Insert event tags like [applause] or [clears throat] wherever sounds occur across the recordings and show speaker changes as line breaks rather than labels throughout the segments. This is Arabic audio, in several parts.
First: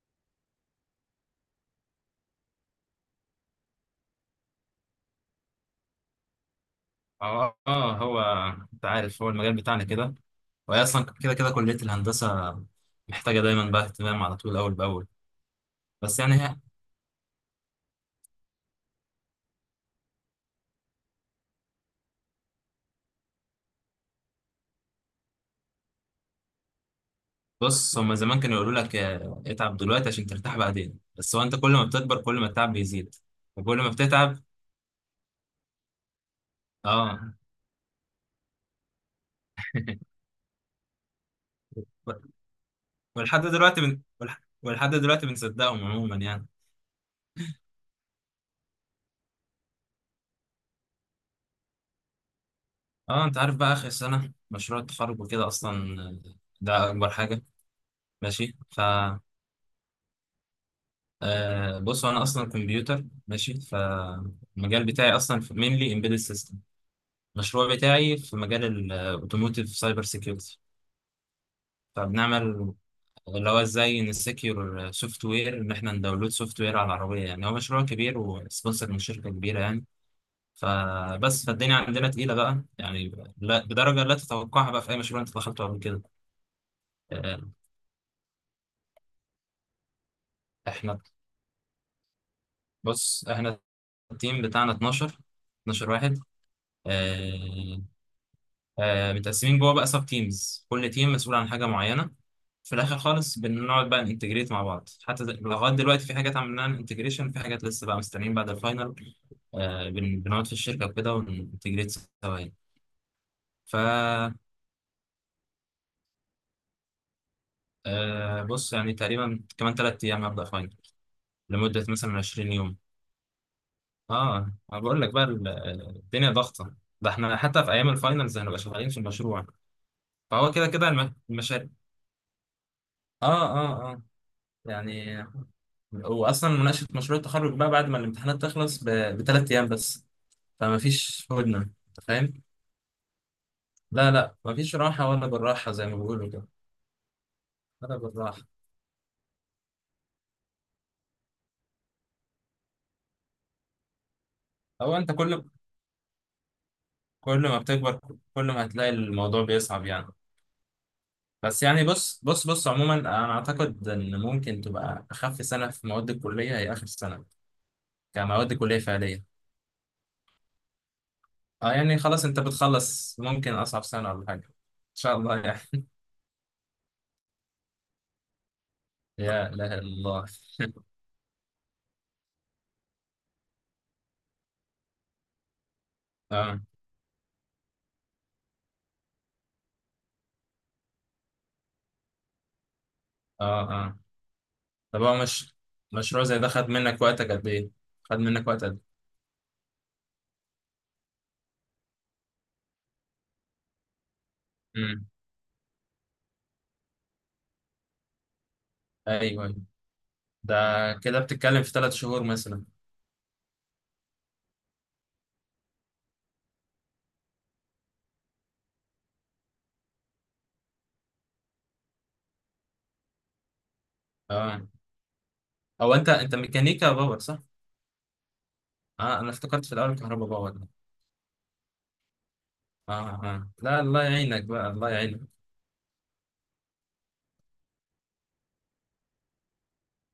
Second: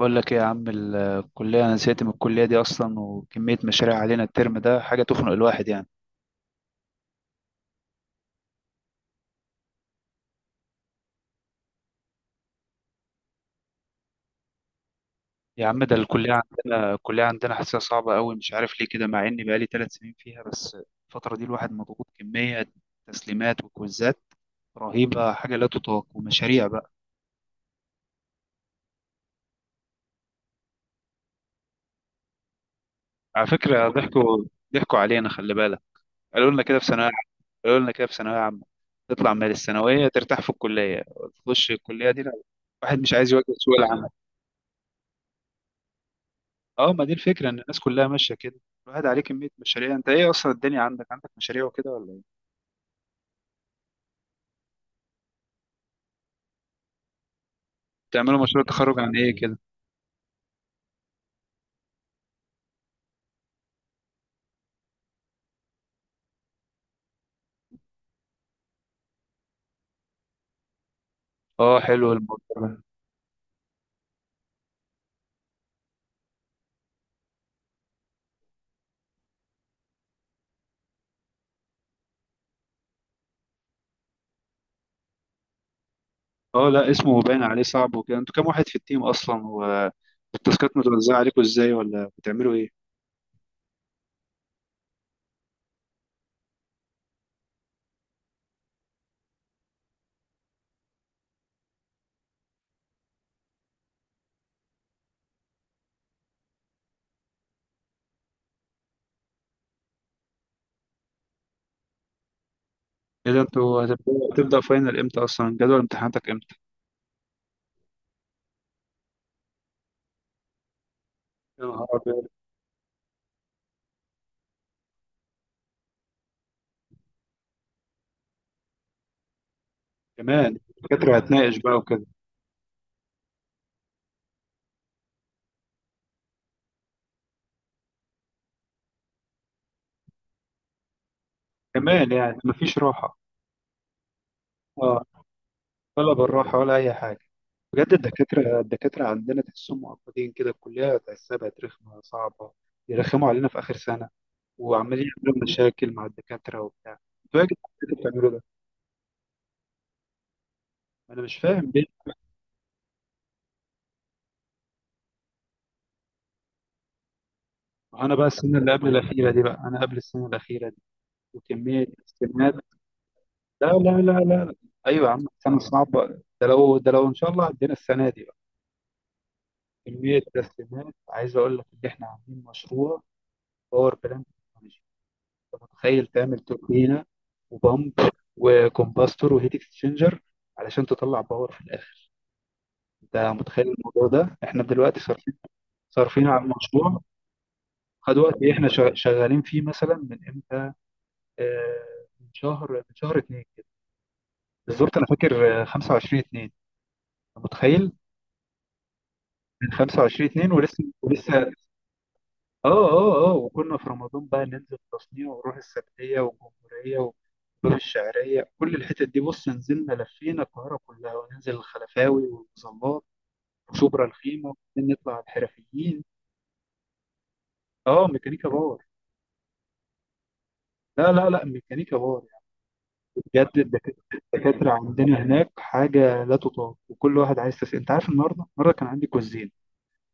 بقول لك ايه يا عم؟ الكلية انا زهقت من الكلية دي اصلا، وكمية مشاريع علينا الترم ده حاجة تخنق الواحد يعني.
هو انت عارف، هو المجال بتاعنا كده. وهي اصلا كده كليه الهندسه محتاجه دايما بقى اهتمام على طول، اول باول.
يا عم ده
بس
الكلية
يعني هي
عندنا الكلية عندنا حاسسها صعبة قوي، مش عارف ليه كده، مع اني بقالي ثلاث سنين فيها بس. الفترة دي الواحد مضغوط كمية تسليمات وكويزات رهيبة، حاجة لا تطاق، ومشاريع بقى.
بص، هما زمان كانوا يقولوا لك اتعب دلوقتي عشان ترتاح بعدين، بس هو انت كل ما بتكبر كل ما التعب بيزيد
على
وكل ما
فكرة
بتتعب.
ضحكوا علينا، خلي بالك. قالوا لنا كده في ثانوية
اه.
قالوا لنا كده في ثانوية عامة، تطلع من الثانوية
[laughs]
ترتاح في الكلية. تخش الكلية دي، لا، واحد مش عايز يواجه سوق العمل.
ولحد دلوقتي بنصدقهم عموما يعني.
اه، ما دي الفكره ان الناس كلها ماشيه كده، الواحد عليه كميه مشاريع. انت ايه اصلا الدنيا عندك مشاريع وكده ولا ايه؟
اه انت عارف بقى، اخر سنه مشروع التخرج وكده اصلا ده اكبر حاجه.
بتعملوا
ماشي
مشروع
ف
تخرج عن ايه كده؟
أه بص، انا اصلا كمبيوتر، ماشي فالمجال بتاعي اصلا، مينلي امبيدد سيستم. المشروع بتاعي في مجال الاوتوموتيف سايبر سيكيورتي.
اه حلو الموضوع
فبنعمل
ده.
اللي هو ازاي نسكيور سوفت وير ان احنا نداونلود سوفت وير على العربيه. يعني هو مشروع كبير وسبونسر من شركه كبيره يعني. فبس فالدنيا عندنا تقيله بقى يعني، لا بدرجه لا تتوقعها بقى في اي مشروع انت دخلته قبل كده.
اه لا، اسمه باين
أه
عليه صعب وكده. انتوا كام واحد في التيم اصلا، والتاسكات
احنا،
متوزعه عليكم ازاي، ولا بتعملوا ايه؟
بص، التيم بتاعنا 12، 12 واحد. آه، متقسمين جوه بقى سب تيمز، كل تيم مسؤول عن حاجه معينه. في الاخر خالص بنقعد بقى ننتجريت مع بعض. حتى لغايه دلوقتي في حاجات عملناها انتجريشن، في حاجات لسه بقى مستنيين بعد الفاينل. بنقعد في الشركه وكده وننتجريت سوا يعني.
ايه ده،
ف
انتوا هتبدا فاينل امتى اصلا؟ جدول امتحاناتك امتى؟
آه، بص يعني تقريبا كمان ثلاث ايام هبدا فاينل،
يا
لمده
نهار
مثلا
ابيض.
20 يوم. اه انا بقول لك بقى، الدنيا ضغطه، ده احنا حتى في ايام الفاينلز هنبقى شغالين في المشروع. فهو
كمان
كده كده
الدكاتره هتناقش
المشاريع.
بقى وكده.
اه يعني، واصلا مناقشه مشروع التخرج بقى بعد ما الامتحانات تخلص بثلاث ايام بس. فما فيش هدنه انت
كمان
فاهم.
يعني مفيش راحه.
لا لا، ما فيش
اه،
راحه ولا بالراحه زي ما
ولا
بيقولوا كده.
بالراحه ولا اي حاجه. بجد
ولا بالراحه.
الدكاترة عندنا تحسهم معقدين كده. الكلية تحسها بقت رخمة صعبة، يرخموا علينا في آخر سنة
هو
وعمالين
انت
يعملوا
كل
مشاكل مع الدكاترة وبتاع.
كل
انتوا يا
ما
جدعان اللي
بتكبر،
بتعملوا ده،
كل ما هتلاقي الموضوع بيصعب يعني.
أنا مش
بس
فاهم
يعني
ليه.
بص، عموما انا اعتقد ان ممكن تبقى اخف سنه في مواد الكليه هي اخر سنه،
أنا بقى
كمواد
السنة اللي
كليه
قبل
فعليه.
الأخيرة دي بقى، أنا قبل السنة الأخيرة دي
اه
وكمية
يعني خلاص، انت
استمات.
بتخلص ممكن
لا
اصعب
لا
سنه
لا لا
ولا حاجه ان
لا. أيوة يا
شاء
عم
الله
سنة
يعني.
صعبة. ده لو إن شاء الله عدينا السنة دي بقى،
يا لا
كمية
الله.
تسليمات. عايز أقول لك إن إحنا عاملين مشروع باور بلانت. انت متخيل
[laughs]
تعمل
اه
توربينه وبامب وكومباستور وهيت اكسشينجر علشان تطلع باور في الاخر؟ انت
اه
متخيل
اه
الموضوع ده؟ احنا دلوقتي
طب هو
صارفين
مش، مشروع
صارفين
زي
على
ده خد
المشروع.
منك وقتك قد ايه؟ خد
خد وقت
منك
ايه،
وقت
احنا
قد
شغالين فيه مثلا من امتى. آه من شهر اتنين كده،
ايه؟
بالظبط انا فاكر، 25 2، انت متخيل؟
ايوه ايوه.
من 25 2
ده
ولسه
كده
ولسه
بتتكلم في ثلاث شهور مثلا.
اه وكنا في رمضان بقى، ننزل تصنيع ونروح السبتية والجمهورية والباب الشعرية، كل الحتت دي. بص، نزلنا لفينا القاهرة كلها، وننزل الخلفاوي والمظلات وشبرا الخيمة
اه.
وبعدين نطلع على
او
الحرفيين.
انت، انت ميكانيكا باور صح؟
اه ميكانيكا باور.
اه انا افتكرت في الاول كهرباء باور ده.
لا لا لا، ميكانيكا باور يعني.
اه. اه
بجد
لا،
الدكات-
الله يعينك بقى،
الدكاترة
الله يعينك.
عندنا هناك حاجة لا تطاق. وكل واحد عايز تسأل. انت عارف النهاردة كان عندي كويزين،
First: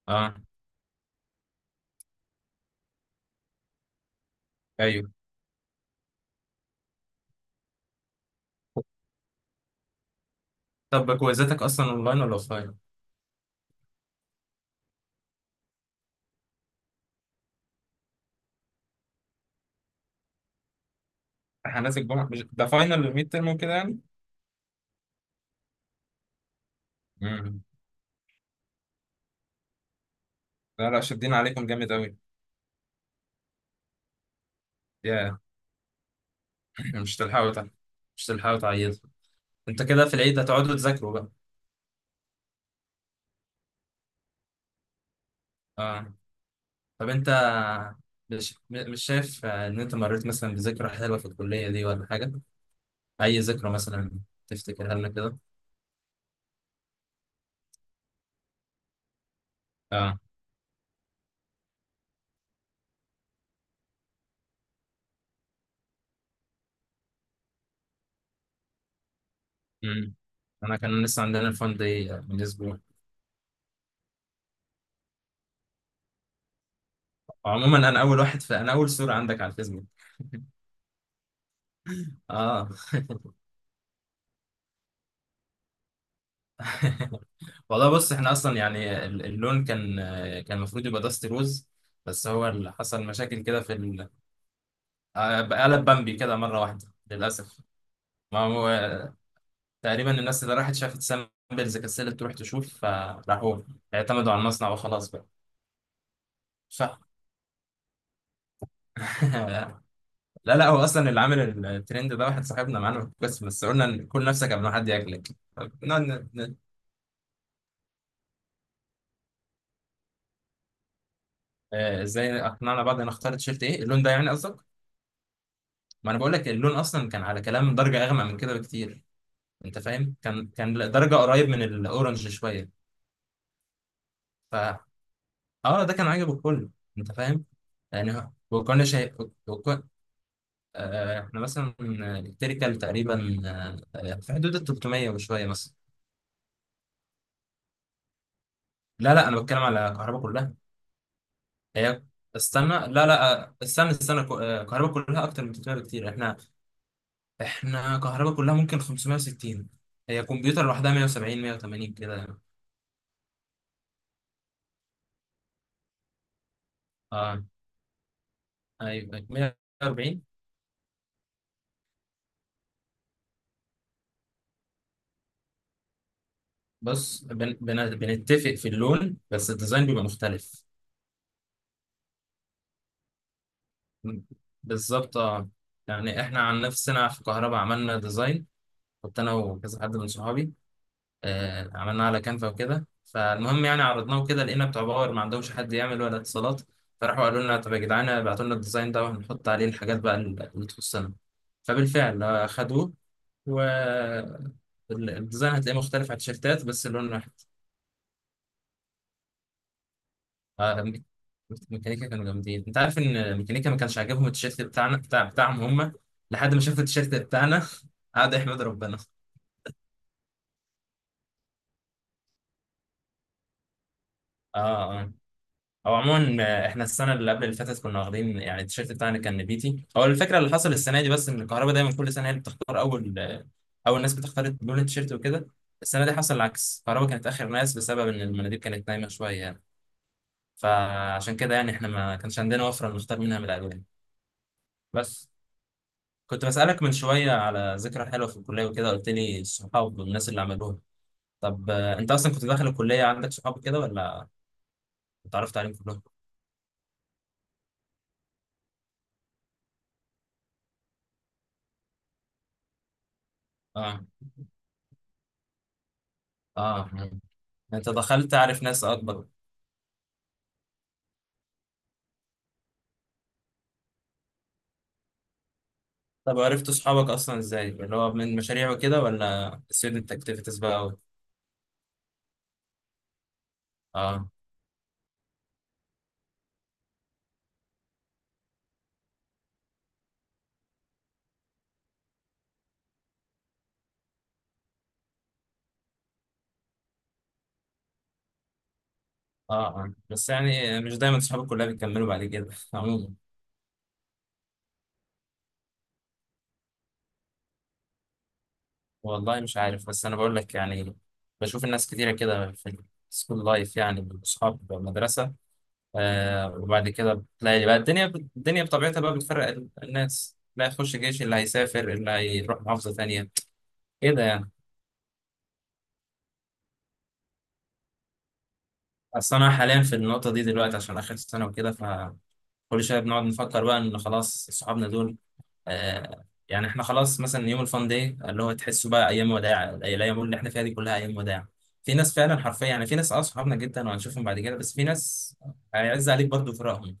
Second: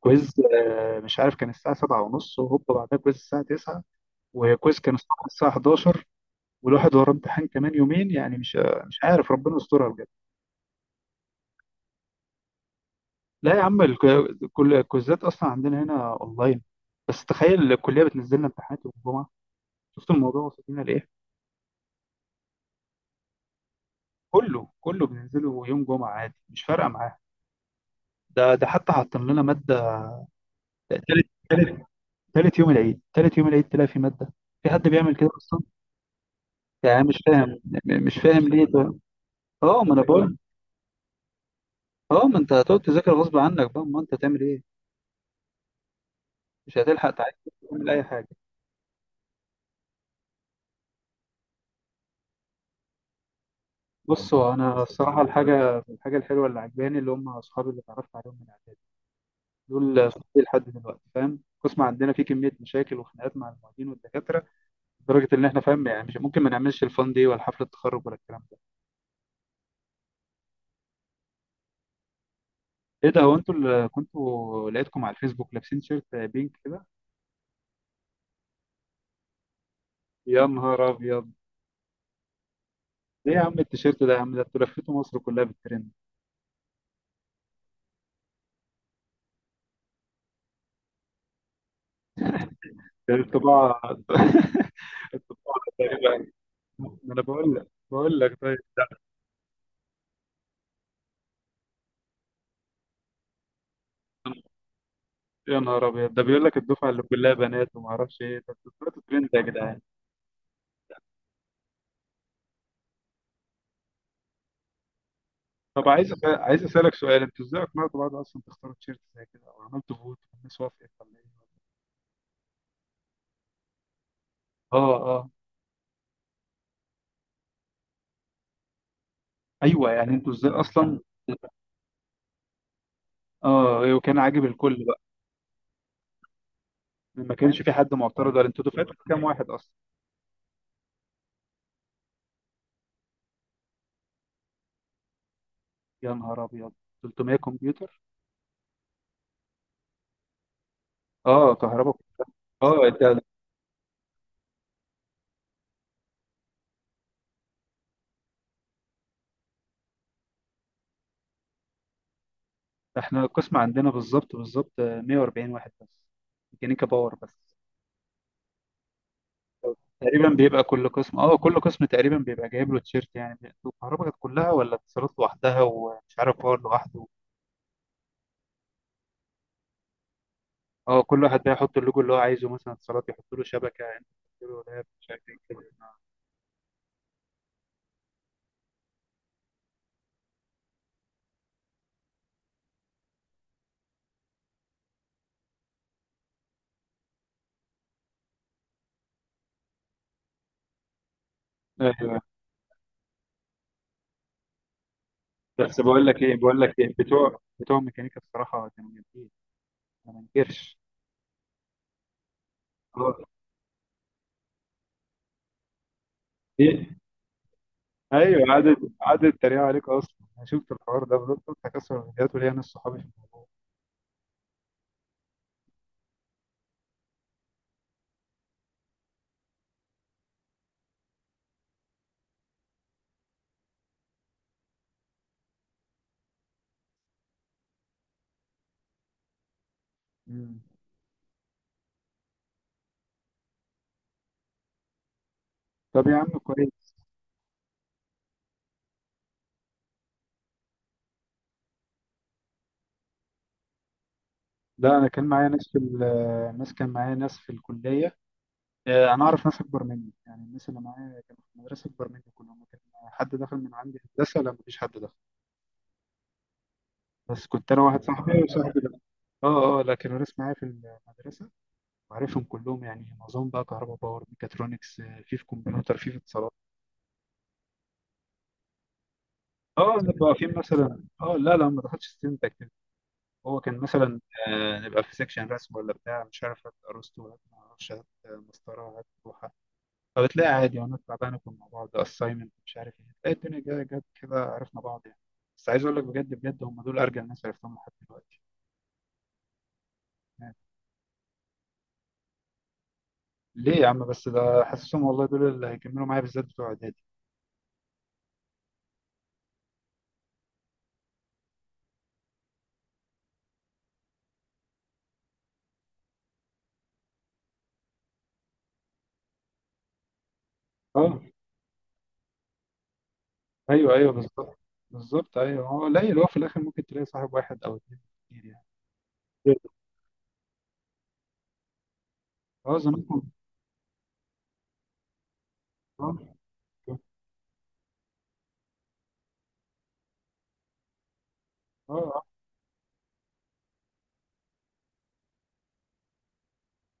كويز
اه
مش عارف كان الساعة سبعة ونص، وهوبا بعدها كويز الساعة تسعة، وكويز كان
ايوه.
الصبح الساعة 11. والواحد وراه امتحان كمان يومين يعني، مش عارف ربنا يسترها بجد.
طب كويزاتك اصلا اونلاين ولا اوفلاين؟
لا يا عم، كل الكوزات اصلا عندنا هنا اونلاين. بس تخيل الكليه بتنزل لنا امتحانات يوم الجمعه. شفت الموضوع وصل لنا لايه؟
امتحانات الجمعه، مش ده فاينل الميد ترم وكده يعني؟
كله بننزله يوم جمعه عادي، مش فارقه معاه.
امم.
ده حتى حاطين لنا ماده
لا لا،
تالت
شادين عليكم
تالت
جامد قوي.
تالت يوم العيد تلاقي في ماده. في حد بيعمل كده
يا
اصلا؟
[clears throat]
يعني
مش
مش
تلحقوا
فاهم
تع-
م- مش
مش
فاهم
تلحقوا
ليه ده.
تعيدوا. انت
اه ما انا
كده في
بقول.
العيد هتقعدوا تذاكروا بقى.
اه، ما انت هتقعد تذاكر غصب عنك بقى، ما انت تعمل ايه،
اه.
مش
طب
هتلحق
انت
تعمل اي حاجه.
مش، مش شايف ان انت مريت مثلا بذكرى حلوه في الكليه دي ولا حاجه؟ اي ذكرى مثلا
بص هو انا
تفتكرها لنا
الصراحه
كده.
الحاجه الحلوه اللي عجباني اللي هم اصحابي اللي اتعرفت عليهم من اعدادي، دول
اه.
اصحابي لحد دلوقتي، فاهم. القسم عندنا فيه كميه مشاكل وخناقات مع المعيدين والدكاتره، لدرجه ان احنا فاهم يعني مش ممكن ما نعملش الفان دي ولا حفله التخرج ولا الكلام ده.
امم. انا كان لسه عندنا الفان دي من اسبوع.
ايه ده، هو انتوا اللي كنتوا لقيتكم على الفيسبوك لابسين تيشيرت بينك كده؟
عموما انا اول واحد في، انا اول صوره عندك على الفيسبوك.
يا نهار ابيض.
اه.
ايه يا عم التيشيرت ده يا عم، ده انتوا لفيتوا مصر كلها بالترند.
[laughs] والله بص، احنا اصلا يعني اللون كان، كان المفروض يبقى داست روز، بس هو اللي حصل مشاكل كده في
الطباعه [laughs] الطباعه
قلب بامبي
تقريبا.
كده مره واحده
ما انا بقول
للاسف.
لك بقول لك
ما
طيب.
هو تقريبا الناس اللي راحت شافت سامبلز كسلت تروح تشوف، فراحوا اعتمدوا على المصنع وخلاص بقى.
يا نهار ابيض، ده بيقول لك الدفعه
صح.
اللي كلها بنات وما اعرفش ايه، طب انتوا طلعتوا ترند يا جدعان.
[laughs] لا لا، هو اصلا اللي عامل الترند ده واحد صاحبنا معانا، بس قلنا إن كل نفسك قبل ما حد ياكلك. طب
طب عايز اسالك سؤال، انتوا ازاي اقنعتوا بعض اصلا تختاروا تيشيرت زي كده، او عملتوا فوت والناس وافقت ولا ايه؟
ازاي اقنعنا بعض نختار تيشيرت ايه، اللون ده يعني قصدك؟
اه اه.
ما انا بقول لك، اللون اصلا كان على كلام درجه اغمق من كده بكتير. انت
ايوه يعني
فاهم،
انتوا
كان
ازاي
كان
اصلا.
درجه قريب من الاورنج شويه.
اه وكان عاجب الكل
ف
بقى؟
اه ده كان عاجب الكل. انت
ما
فاهم؟
كانش في حد
يعني
معترض؟ ولا انتوا
وكنا
دفعتوا
شايف،
كام واحد اصلا؟
احنا مثلا التركل تقريبا في حدود ال 300 وشويه مثلا.
يا نهار ابيض، 300 كمبيوتر؟
لا لا، انا بتكلم على الكهرباء كلها.
اه كهرباء.
هي استنى، لا
اه ده
لا، آه، استنى استنى ك- آه، الكهرباء كلها اكتر من 300 بكتير. احنا كهرباء كلها ممكن 560. هي كمبيوتر لوحدها 170، 180 كده يعني.
احنا القسم عندنا بالظبط، 140 واحد بس، ميكانيكا باور
اه
بس.
ايوه 140.
تقريبا بيبقى كل قسم تقريبا بيبقى جايب له تيشيرت يعني. انتوا الكهرباء كانت كلها ولا اتصالات لوحدها ومش عارف باور لوحده؟
بص بن بن بنتفق في اللون، بس الديزاين بيبقى مختلف.
اه، كل واحد بقى يحط اللوجو اللي هو عايزه، مثلا اتصالات يحط له شبكه، انت
م-
تحط له لاب، مش
بالظبط
عارف ايه
اه.
كده.
يعني احنا عن نفسنا في كهرباء عملنا ديزاين، كنت انا وكذا حد من صحابي، عملناه على كانفا وكده. فالمهم يعني، عرضناه كده لقينا بتوع باور ما عندهمش حد يعمل ولا اتصالات، فراحوا قالوا لنا طب يا جدعان ابعتوا لنا الديزاين ده وهنحط عليه الحاجات بقى اللي تخصنا.
ايوه.
فبالفعل خدوه. و الديزاين هتلاقيه
بس
مختلف
بقول
على
لك ايه بقول
التيشيرتات،
لك
بس
ايه
اللون واحد.
بتوع ميكانيكا بصراحه كانوا جامدين، ما منكرش.
آه، ميك- ميكانيكا كانوا جامدين. انت عارف
اه.
ان ميكانيكا ما كانش عاجبهم التيشيرت بتاعنا بتاعهم هم، لحد ما شافوا
ايه.
التيشيرت بتاعنا. [laughs] قعدوا
ايوه،
يحمدوا
قعدت
ربنا.
قعدت تريق عليك اصلا. انا شفت الحوار ده فضلت قلت هكسر الفيديوهات وليا ناس صحابي في الموضوع.
اه. آه. او عموما احنا السنه اللي قبل اللي فاتت كنا واخدين يعني التيشيرت بتاعنا كان نبيتي. هو الفكره اللي حصل السنه دي بس ان الكهرباء دايما كل سنه هي اللي بتختار اول، اول ناس بتختار لون التيشيرت وكده. السنه دي حصل العكس، الكهرباء كانت اخر ناس بسبب ان المناديب كانت نايمه شويه يعني.
مم.
فعشان كده يعني احنا ما كانش عندنا وفره نختار منها من الالوان. بس
طب يا عم
كنت بسالك
كويس.
من شويه على ذكرى حلوه في الكليه وكده، قلت لي الصحاب والناس اللي عملوها. طب انت اصلا كنت داخل الكليه عندك صحاب كده ولا
لا، انا
اتعرفت عليهم كلهم؟
كان معايا ناس في الكليه. انا اعرف ناس اكبر مني يعني، الناس اللي معايا كانوا في المدرسه اكبر مني كلهم. كان حد دخل من عندي
اه
هندسه؟ لا مفيش حد دخل.
اه يعني
بس كنت انا
انت
واحد
دخلت
صاحبي،
عارف
وصاحبي
ناس
ده.
اكبر.
اه اه. لكن الناس معايا في المدرسه وعارفهم كلهم يعني، معظمهم بقى كهرباء باور ميكاترونكس، في كمبيوتر، في
طب
اتصالات.
عرفت اصحابك اصلا ازاي؟ اللي هو من مشاريع وكده ولا
اه
student
نبقى واقفين
activities بقى و...
مثلا. اه لا لا، ما دخلتش ستودنت اكتيفيتي. هو كان مثلا،
اه
نبقى في سيكشن رسم ولا بتاع، مش عارف، هات ارسطو هات، ما اعرفش، هات مسطره، هات لوحه. فبتلاقي عادي وانا تعبان، ناكل مع بعض assignment مش عارف ايه، تلاقي الدنيا جت كده، عرفنا بعض يعني. بس عايز اقول لك بجد بجد هم دول ارجل ناس عرفتهم لحد دلوقتي
اه اه بس
يعني.
يعني مش دايما اصحاب الكليه بيكملوا بعد كده. [laughs] عموما
ليه يا عم بس، ده حاسسهم والله دول اللي هيكملوا معايا، بالذات بتوع اعدادي.
والله مش عارف، بس انا بقول لك يعني، بشوف الناس كتيره كده في السكول لايف يعني، اصحاب مدرسه. آه وبعد كده بتلاقي بقى الدنيا بطبيعتها بقى بتفرق الناس، اللي هيخش
اه.
جيش، اللي هيسافر، اللي هيروح محافظه تانيه،
ايوه ايوه
كده يعني.
بالظبط. بالظبط ايوه. هو قليل، هو في الاخر ممكن تلاقي صاحب واحد او اتنين كتير يعني.
اصل انا حاليا في النقطه دي دلوقتي عشان اخر سنه وكده،
اه
كل شويه
زمانكم.
بنقعد نفكر بقى ان خلاص صحابنا دول،
اه
آه يعني احنا
اه
خلاص مثلا يوم الفان داي اللي هو تحسه بقى ايام وداع. الايام اللي احنا فيها دي كلها ايام وداع. في ناس
آه.
فعلا حرفيا يعني، في ناس اه صحابنا جدا وهنشوفهم بعد كده، بس في ناس هيعز عليك برضه فراقهم.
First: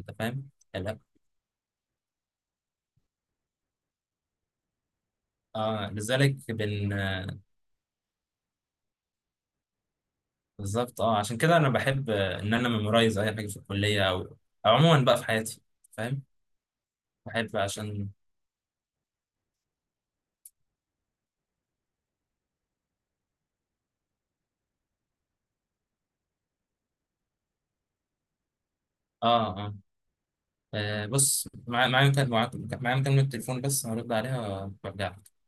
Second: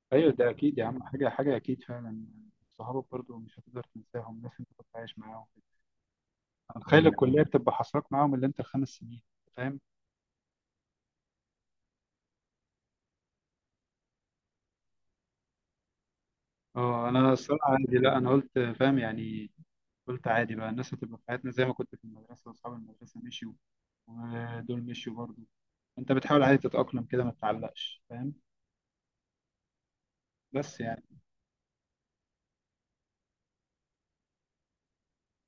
انت
ايوه
فاهم؟
ده اكيد يا
لا.
عم. حاجه حاجه اكيد فعلا. صحابك برضو مش هتقدر تنساهم، ناس انت كنت عايش معاهم.
اه لذلك بن
تخيل
آه،
الكليه بتبقى حصرك معاهم اللي انت الخمس سنين، فاهم.
بالظبط اه. عشان كده انا بحب ان انا ميمورايز اي حاجه في الكليه، او او عموما بقى في حياتي. فاهم؟
اه انا
بحب
الصراحه عادي،
عشان
لا انا قلت فاهم يعني. قلت عادي بقى، الناس هتبقى في حياتنا زي ما كنت في المدرسه واصحاب المدرسه مشيوا، ودول مشيوا برضو. انت بتحاول عادي تتاقلم كده، ما تتعلقش، فاهم؟
اه اه
بس يعني
آه بص، معايا معايا مكالمة تليفون، بس هرد عليها وارجع لك.